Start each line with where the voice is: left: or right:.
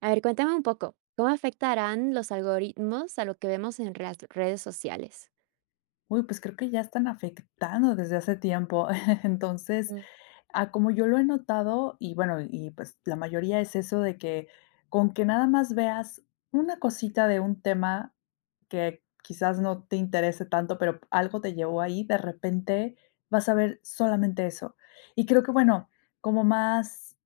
right: A ver, cuéntame un poco, ¿cómo afectarán los algoritmos a lo que vemos en las redes sociales?
left: Uy, pues creo que ya están afectando desde hace tiempo. Entonces,
right: Mm.
left: como yo lo he notado, y bueno, y pues la mayoría es eso de que con que nada más veas una cosita de un tema que quizás no te interese tanto, pero algo te llevó ahí, de repente vas a ver solamente eso. Y creo que, bueno, como más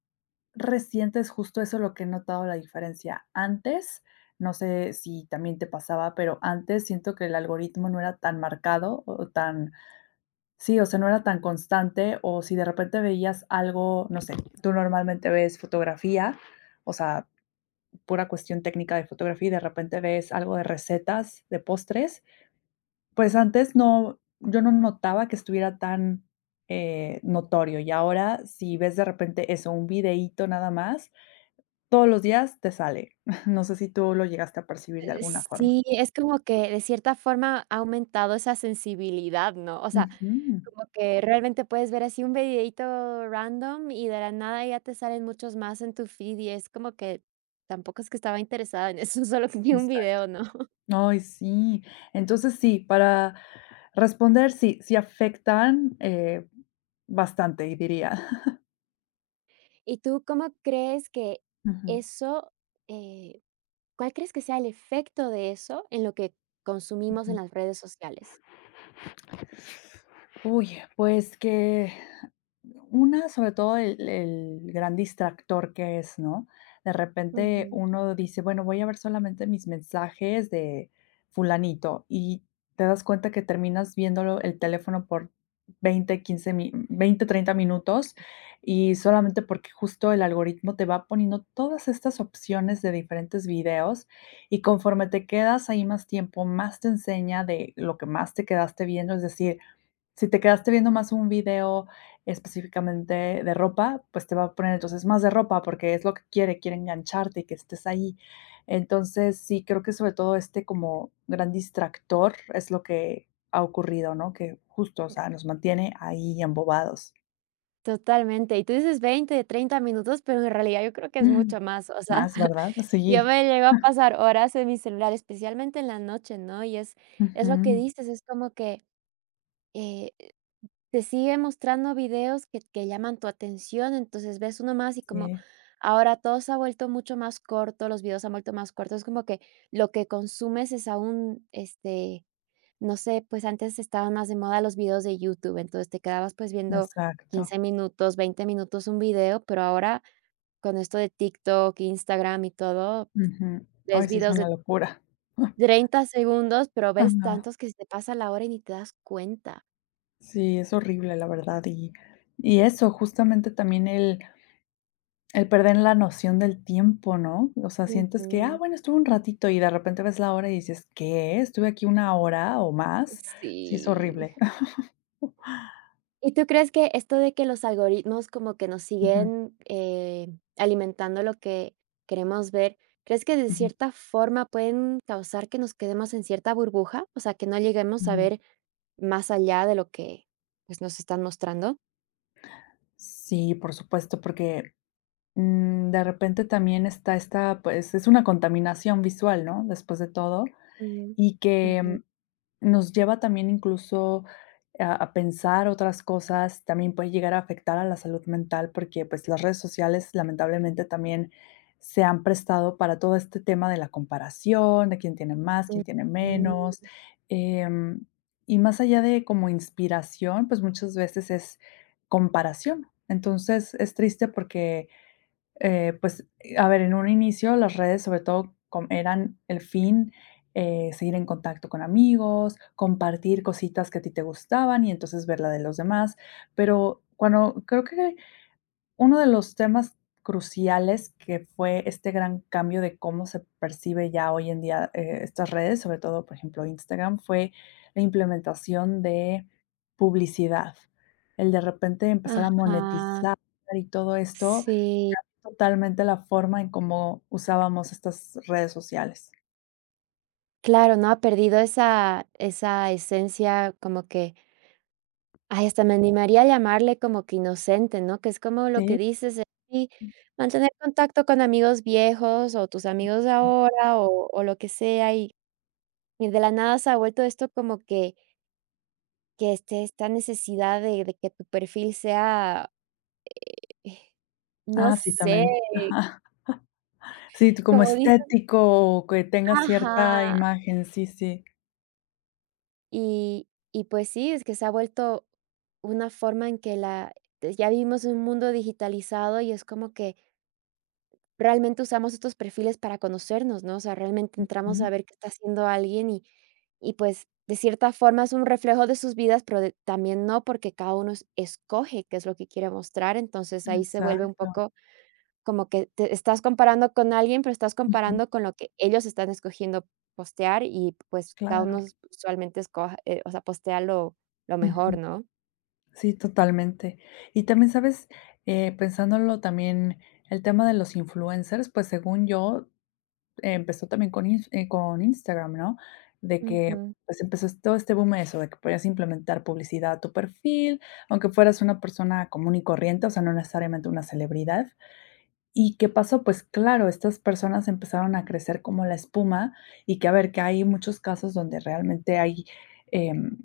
left: recientes, justo eso lo que he notado la diferencia. Antes, no sé si también te pasaba, pero antes siento que el algoritmo no era tan marcado o tan, sí, o sea, no era tan constante o si de repente veías algo, no sé, tú normalmente ves fotografía, o sea, pura cuestión técnica de fotografía y de repente ves algo de recetas, de postres, pues antes no, yo no notaba que estuviera tan notorio. Y ahora si ves de repente eso, un videíto nada más todos los días te sale. No sé si tú lo llegaste a percibir de alguna forma.
right: Sí, es como que de cierta forma ha aumentado esa sensibilidad, ¿no? O sea,
left: Ujú,
right: como que realmente puedes ver así un videito random y de la nada ya te salen muchos más en tu feed y es como que tampoco es que estaba interesada en eso, solo que vi un
left: exacto.
right: video, ¿no?
left: Ay, sí. Entonces, sí, para responder, sí, sí afectan, bastante, diría.
right: ¿Y tú cómo crees que
left: Ujú,
right: eso, eh, cuál crees que sea el efecto de eso en lo que consumimos en
left: ujú.
right: las redes sociales?
left: Uy, pues que una, sobre todo el gran distractor que es, ¿no? De repente
right: Ujú.
left: uno dice: "Bueno, voy a ver solamente mis mensajes de fulanito", y te das cuenta que terminas viéndolo el teléfono por 20 15 mi 20, 30 minutos, y solamente porque justo el algoritmo te va poniendo todas estas opciones de diferentes videos, y conforme te quedas ahí más tiempo, más te enseña de lo que más te quedaste viendo, es decir, si te quedaste viendo más un video específicamente de ropa, pues, te va a poner entonces más de ropa, porque es lo que quiere, quiere engancharte y que estés ahí. Entonces, sí, creo que sobre todo este como gran distractor es lo que ha ocurrido, ¿no? Que justo, o sea, nos mantiene ahí embobados.
right: Totalmente. Y tú dices 20, 30 minutos, pero en realidad yo creo que es
left: Mm,
right: mucho más. O sea,
left: más, ¿verdad?
right: yo
left: Sí.
right: me llego a pasar horas en mi celular, especialmente en la noche, ¿no? Y es lo que
left: Ujú.
right: dices, es como que eh, te sigue mostrando videos que llaman tu atención, entonces ves uno más y como
left: Sí,
right: ahora todo se ha vuelto mucho más corto, los videos se han vuelto más cortos, es como que lo que consumes es aún, este, no sé, pues antes estaban más de moda los videos de YouTube, entonces te quedabas, pues, viendo
left: exacto.
right: 15 minutos, 20 minutos un video, pero ahora con esto de TikTok, Instagram y todo,
left: Ujú.
right: ves
left: Ay, sí, es
right: videos de
left: una locura.
right: 30 segundos, pero ves
left: Ajá.
right: tantos que se te pasa la hora y ni te das cuenta.
left: Sí, es horrible, la verdad. Y eso, justamente también el perder la noción del tiempo, ¿no? O sea, sientes que, ah,
right: Ujú.
left: bueno, estuve un ratito y de repente ves la hora y dices, ¿qué? Estuve aquí una hora o más. Sí, es
right: Sí.
left: horrible.
right: ¿Y tú crees que esto de que los algoritmos como que nos
left: Ujú,
right: siguen, alimentando lo que queremos ver, crees que de
left: ujú,
right: cierta forma pueden causar que nos quedemos en cierta burbuja? O sea, que no lleguemos a
left: ujú.
right: ver más allá de lo que, pues, nos están mostrando.
left: Sí, por supuesto, porque de repente también está esta, pues es una contaminación visual, ¿no? Después de todo.
right: Mm,
left: Y
right: ujú,
left: que Nos lleva también incluso a pensar otras cosas, también puede llegar a afectar a la salud mental, porque, pues, las redes sociales lamentablemente también se han prestado para todo este tema de la comparación, de quién tiene más, quién tiene menos,
right: ujú.
left: em, y más allá de como inspiración, pues, muchas veces es comparación. Entonces, es triste porque pues, a ver, en un inicio las redes, sobre todo, com eran el fin, seguir en contacto con amigos, compartir cositas que a ti te gustaban y entonces ver la de los demás. Pero cuando creo que uno de los temas cruciales que fue este gran cambio de cómo se percibe ya hoy en día, estas redes, sobre todo, por ejemplo, Instagram, fue la implementación de publicidad. El de repente empezar a
right: Ajá,
left: monetizar y todo esto,
right: sí,
left: totalmente la forma en cómo usábamos estas redes sociales.
right: claro, no ha perdido esa esencia como que. Ay, hasta me animaría a llamarle como que inocente, ¿no? Que es como lo que
left: Sí.
right: dices, y mantener contacto con amigos viejos o tus amigos de ahora o lo que sea, y de la nada se ha vuelto esto como que, esta necesidad de que tu perfil sea, eh, no
left: Ah, sí,
right: sé,
left: también. Sí, tú como
right: como dices
left: estético, que tenga
right: ajá,
left: cierta imagen, sí, sí.
right: y y pues sí, es que se ha vuelto una forma en que la ya vivimos en un mundo digitalizado y es como que realmente usamos estos perfiles para conocernos, ¿no? O sea, realmente entramos a
left: Ujú,
right: ver qué está haciendo alguien y, pues, de cierta forma es un reflejo de sus vidas, pero de también no, porque cada uno es escoge qué es lo que quiere mostrar, entonces ahí se vuelve un
left: exacto.
right: poco como que te estás comparando con alguien, pero estás
left: Ujú,
right: comparando con lo que ellos están escogiendo postear y, pues, cada uno
left: claro.
right: usualmente escoja, o sea, postea lo mejor,
left: Ujú.
right: ¿no?
left: Sí, totalmente. Y también, ¿sabes? Pensándolo también, el tema de los influencers, pues, según yo, empezó también con ins con Instagram, ¿no? De que,
right: Ujú,
left: pues, empezó es todo este boom eso, de que podías implementar publicidad a tu perfil, aunque fueras una persona común y corriente, o sea, no necesariamente una celebridad. ¿Y qué pasó? Pues claro, estas personas empezaron a crecer como la espuma y que, a ver, que hay muchos casos donde realmente hay, em,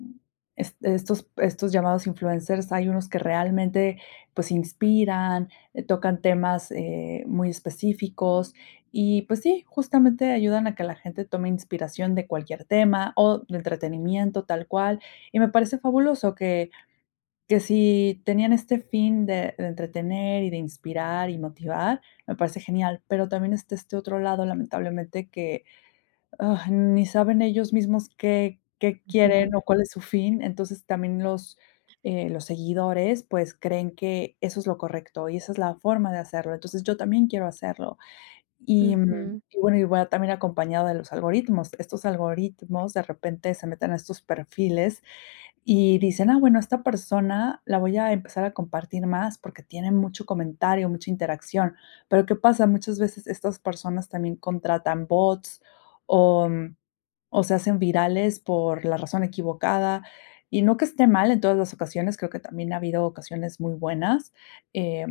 left: es estos estos llamados influencers, hay unos que realmente, pues, inspiran, tocan temas, muy específicos y, pues sí, justamente ayudan a que la gente tome inspiración de cualquier tema o de entretenimiento tal cual, y me parece fabuloso que si tenían este fin de entretener y de inspirar y motivar, me parece genial, pero también está este otro lado, lamentablemente, que, ni saben ellos mismos qué quieren o cuál es su fin. Entonces, también los seguidores, pues, creen que eso es lo correcto y esa es la forma de hacerlo. Entonces, yo también quiero hacerlo. Y, mm,
right: ujú,
left: y bueno, y va también acompañado de los algoritmos. Estos algoritmos de repente se meten a estos perfiles y dicen: "Ah, bueno, esta persona la voy a empezar a compartir más porque tiene mucho comentario, mucha interacción". Pero, ¿qué pasa? Muchas veces estas personas también contratan bots o, mm, o se hacen virales por la razón equivocada. Y no que esté mal en todas las ocasiones, creo que también ha habido ocasiones muy buenas, eh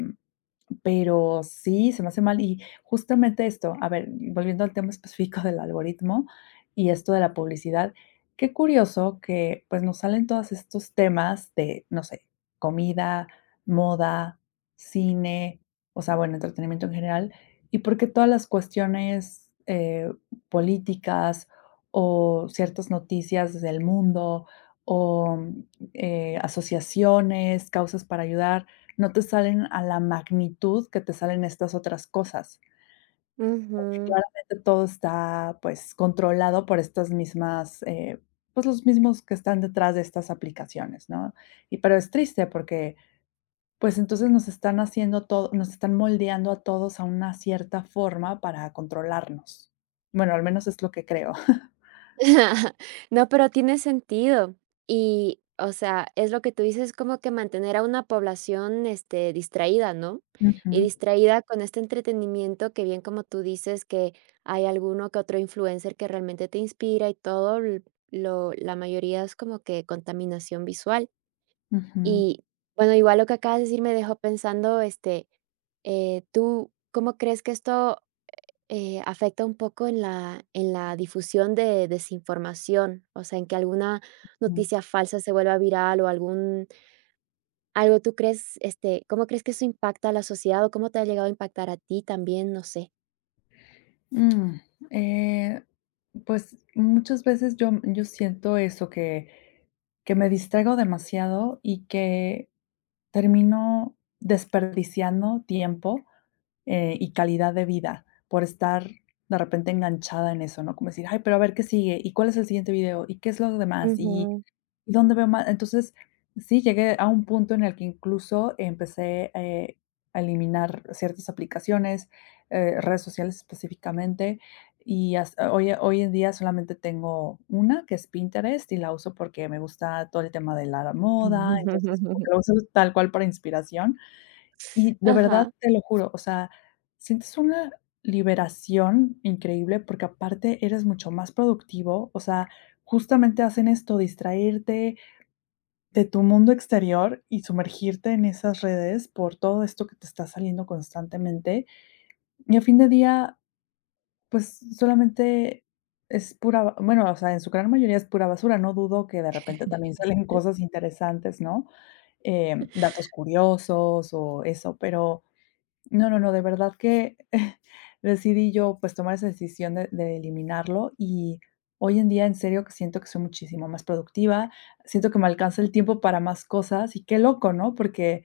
left: pero sí, se me hace mal. Y justamente esto, a ver, volviendo al tema específico del algoritmo y esto de la publicidad, qué curioso que pues nos salen todos estos temas de, no sé, comida, moda, cine, o sea, bueno, entretenimiento en general, y porque todas las cuestiones políticas o ciertas noticias del mundo o mm, asociaciones, causas para ayudar no te salen a la magnitud que te salen estas otras cosas, porque
right: ujú.
left: claramente todo está, pues, controlado por estas mismas, pues, los mismos que están detrás de estas aplicaciones, ¿no? Y pero es triste porque, pues, entonces nos están haciendo todo nos están moldeando a todos a una cierta forma para controlarnos. Bueno, al menos es lo que creo.
right: No, pero tiene sentido. Y, o sea, es lo que tú dices, como que mantener a una población, distraída, ¿no? Y
left: Ujú,
right: distraída con este entretenimiento que bien como tú dices que hay alguno que otro influencer que realmente te inspira y todo, la mayoría es como que contaminación visual.
left: ujú,
right: Y bueno, igual lo que acabas de decir me dejó pensando, ¿tú cómo crees que esto afecta un poco en la difusión de desinformación, o sea, en que alguna
left: mm.
right: noticia falsa se vuelva viral o algún algo tú crees, ¿cómo crees que eso impacta a la sociedad o cómo te ha llegado a impactar a ti también? No sé.
left: Mm, eh, pues, muchas veces yo siento eso que me distraigo demasiado y que termino desperdiciando tiempo, y calidad de vida por estar de repente enganchada en eso, ¿no? Como decir: "Ay, pero a ver qué sigue, y cuál es el siguiente video, y qué es lo demás, y
right: Ujú.
left: ¿dónde veo más?". Entonces, sí, llegué a un punto en el que incluso empecé, a eliminar ciertas aplicaciones, redes sociales específicamente, y hasta hoy en día solamente tengo una, que es Pinterest, y la uso porque me gusta todo el tema de la moda, entonces como que lo uso tal cual para inspiración. Y de verdad,
right: Ajá.
left: te lo juro, o sea, sientes una liberación increíble porque aparte eres mucho más productivo, o sea, justamente hacen esto, distraerte, de tu mundo exterior y sumergirte en esas redes por todo esto que te está saliendo constantemente. Y a fin de día, pues solamente es pura, bueno, o sea, en su gran mayoría es pura basura. No dudo que de repente también salen cosas interesantes, ¿no? Datos curiosos o eso, pero no, no, no, de verdad que decidí yo, pues, tomar esa decisión de eliminarlo, y hoy en día, en serio, que siento que soy muchísimo más productiva, siento que me alcanza el tiempo para más cosas, y qué loco, ¿no? Porque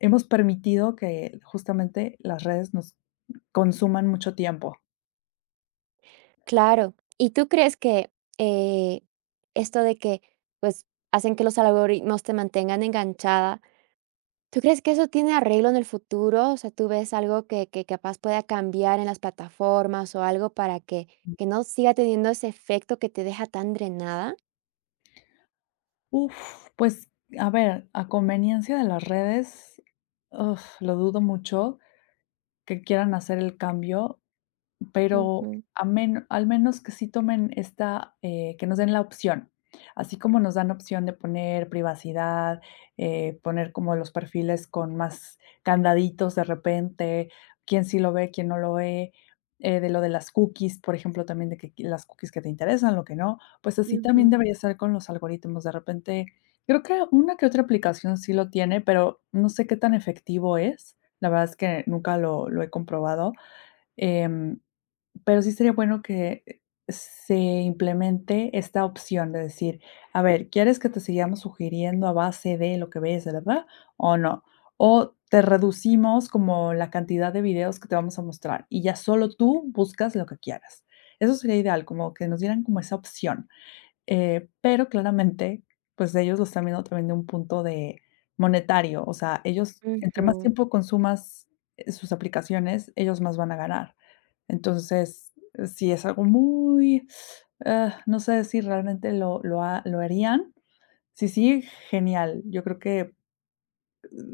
left: hemos permitido que justamente las redes nos consuman mucho tiempo.
right: Claro. ¿Y tú crees que eh, esto de que pues hacen que los algoritmos te mantengan enganchada? ¿Tú crees que eso tiene arreglo en el futuro? O sea, ¿tú ves algo que capaz pueda cambiar en las plataformas o algo para que no siga teniendo ese efecto que te deja tan drenada?
left: Uf, pues, a ver, a conveniencia de las redes, uf, lo dudo mucho que quieran hacer el cambio. Pero
right: Ujú,
left: a men al menos que sí tomen esta, que nos den la opción, así como nos dan opción de poner privacidad, poner como los perfiles con más candaditos de repente, quién sí lo ve, quién no lo ve, de lo de las cookies, por ejemplo, también de que las cookies que te interesan, lo que no, pues así también
right: ujú.
left: debería ser con los algoritmos. De repente, creo que una que otra aplicación sí lo tiene, pero no sé qué tan efectivo es. La verdad es que nunca lo he comprobado, em, pero sí sería bueno que se implemente esta opción de decir, a ver, ¿quieres que te sigamos sugiriendo a base de lo que ves, verdad? ¿O no? O te reducimos como la cantidad de videos que te vamos a mostrar y ya solo tú buscas lo que quieras. Eso sería ideal, como que nos dieran como esa opción. Pero claramente, pues ellos lo están viendo también de un punto de monetario, o sea, ellos, entre más
right: Ujú.
left: tiempo consumas, sus aplicaciones, ellos más van a ganar. Entonces, sí es algo muy, no sé si realmente lo harían. Sí sí, genial. Yo creo que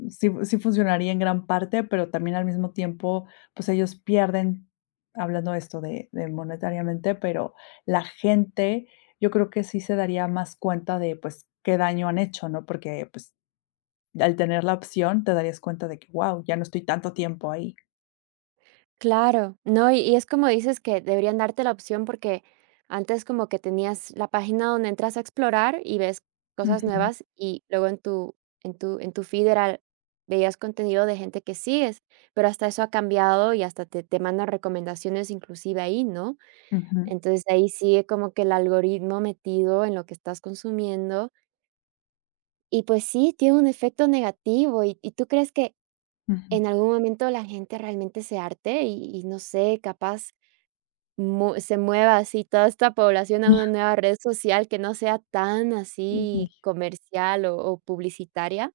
left: sí sí funcionaría en gran parte, pero también al mismo tiempo, pues, ellos pierden, hablando de esto de monetariamente, pero la gente, yo creo que sí se daría más cuenta de, pues, qué daño han hecho, ¿no? Porque, pues, al tener la opción, te darías cuenta de que, wow, ya no estoy tanto tiempo ahí.
right: Claro. No, y es como dices que deberían darte la opción porque antes como que tenías la página donde entras a explorar y ves cosas
left: Ujú,
right: nuevas y luego en tu feed era veías contenido de gente que sigues, pero hasta eso ha cambiado y hasta te mandan recomendaciones inclusive ahí, ¿no?
left: ujú,
right: Entonces, ahí sigue como que el algoritmo metido en lo que estás consumiendo y, pues sí, tiene un efecto negativo. ¿Y tú crees que
left: ujú.
right: en algún momento la gente realmente se harte y no sé, capaz mu se mueva así toda esta población a una nueva red social que no sea tan
left: Uy.
right: así comercial o publicitaria?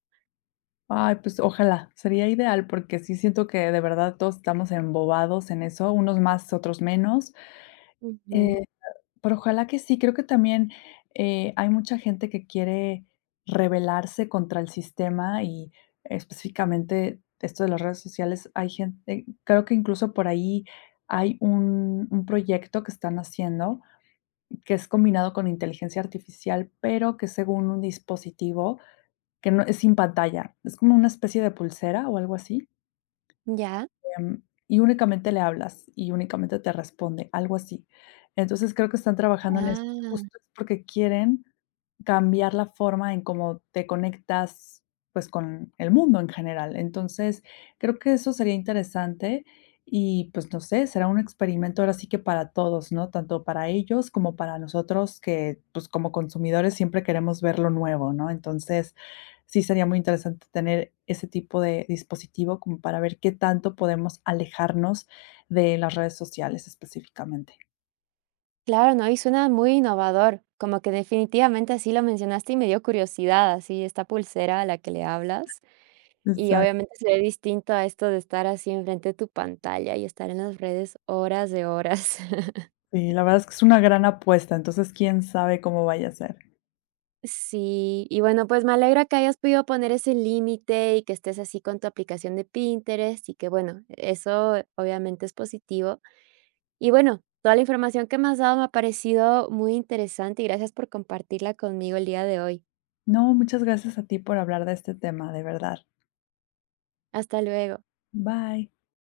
left: Ay, pues ojalá, sería ideal, porque sí siento que de verdad todos estamos embobados en eso, unos más, otros menos.
right: Ujú.
left: Eh, Pero ojalá que sí, creo que también, hay mucha gente que quiere rebelarse contra el sistema y específicamente esto de las redes sociales, hay gente creo que incluso por ahí hay un proyecto que están haciendo, que es combinado con inteligencia artificial, pero que según un dispositivo que no es sin pantalla, es como una especie de pulsera o algo así,
right: Ya.
left: y únicamente le hablas y únicamente te responde, algo así. Entonces, creo que están trabajando en eso,
right: Ah,
left: justo es porque quieren cambiar la forma en cómo te conectas, pues, con el mundo en general. Entonces, creo que eso sería interesante y, pues, no sé, será un experimento ahora sí que para todos, ¿no? Tanto para ellos como para nosotros que, pues, como consumidores siempre queremos ver lo nuevo, ¿no? Entonces, sí sería muy interesante tener ese tipo de dispositivo como para ver qué tanto podemos alejarnos de las redes sociales específicamente.
right: claro, no, y suena muy innovador, como que definitivamente así lo mencionaste y me dio curiosidad, así esta pulsera a la que le hablas. Y
left: Exacto,
right: obviamente se ve distinto a esto de estar así enfrente de tu pantalla y estar en las redes horas de horas.
left: sí, la verdad es que es una gran apuesta, entonces quién sabe cómo vaya a ser.
right: Sí, y bueno, pues me alegra que hayas podido poner ese límite y que estés así con tu aplicación de Pinterest y que bueno, eso obviamente es positivo. Y bueno, toda la información que me has dado me ha parecido muy interesante y gracias por compartirla conmigo el día de hoy.
left: No, muchas gracias a ti por hablar de este tema, de verdad.
right: Hasta luego.
left: Bye.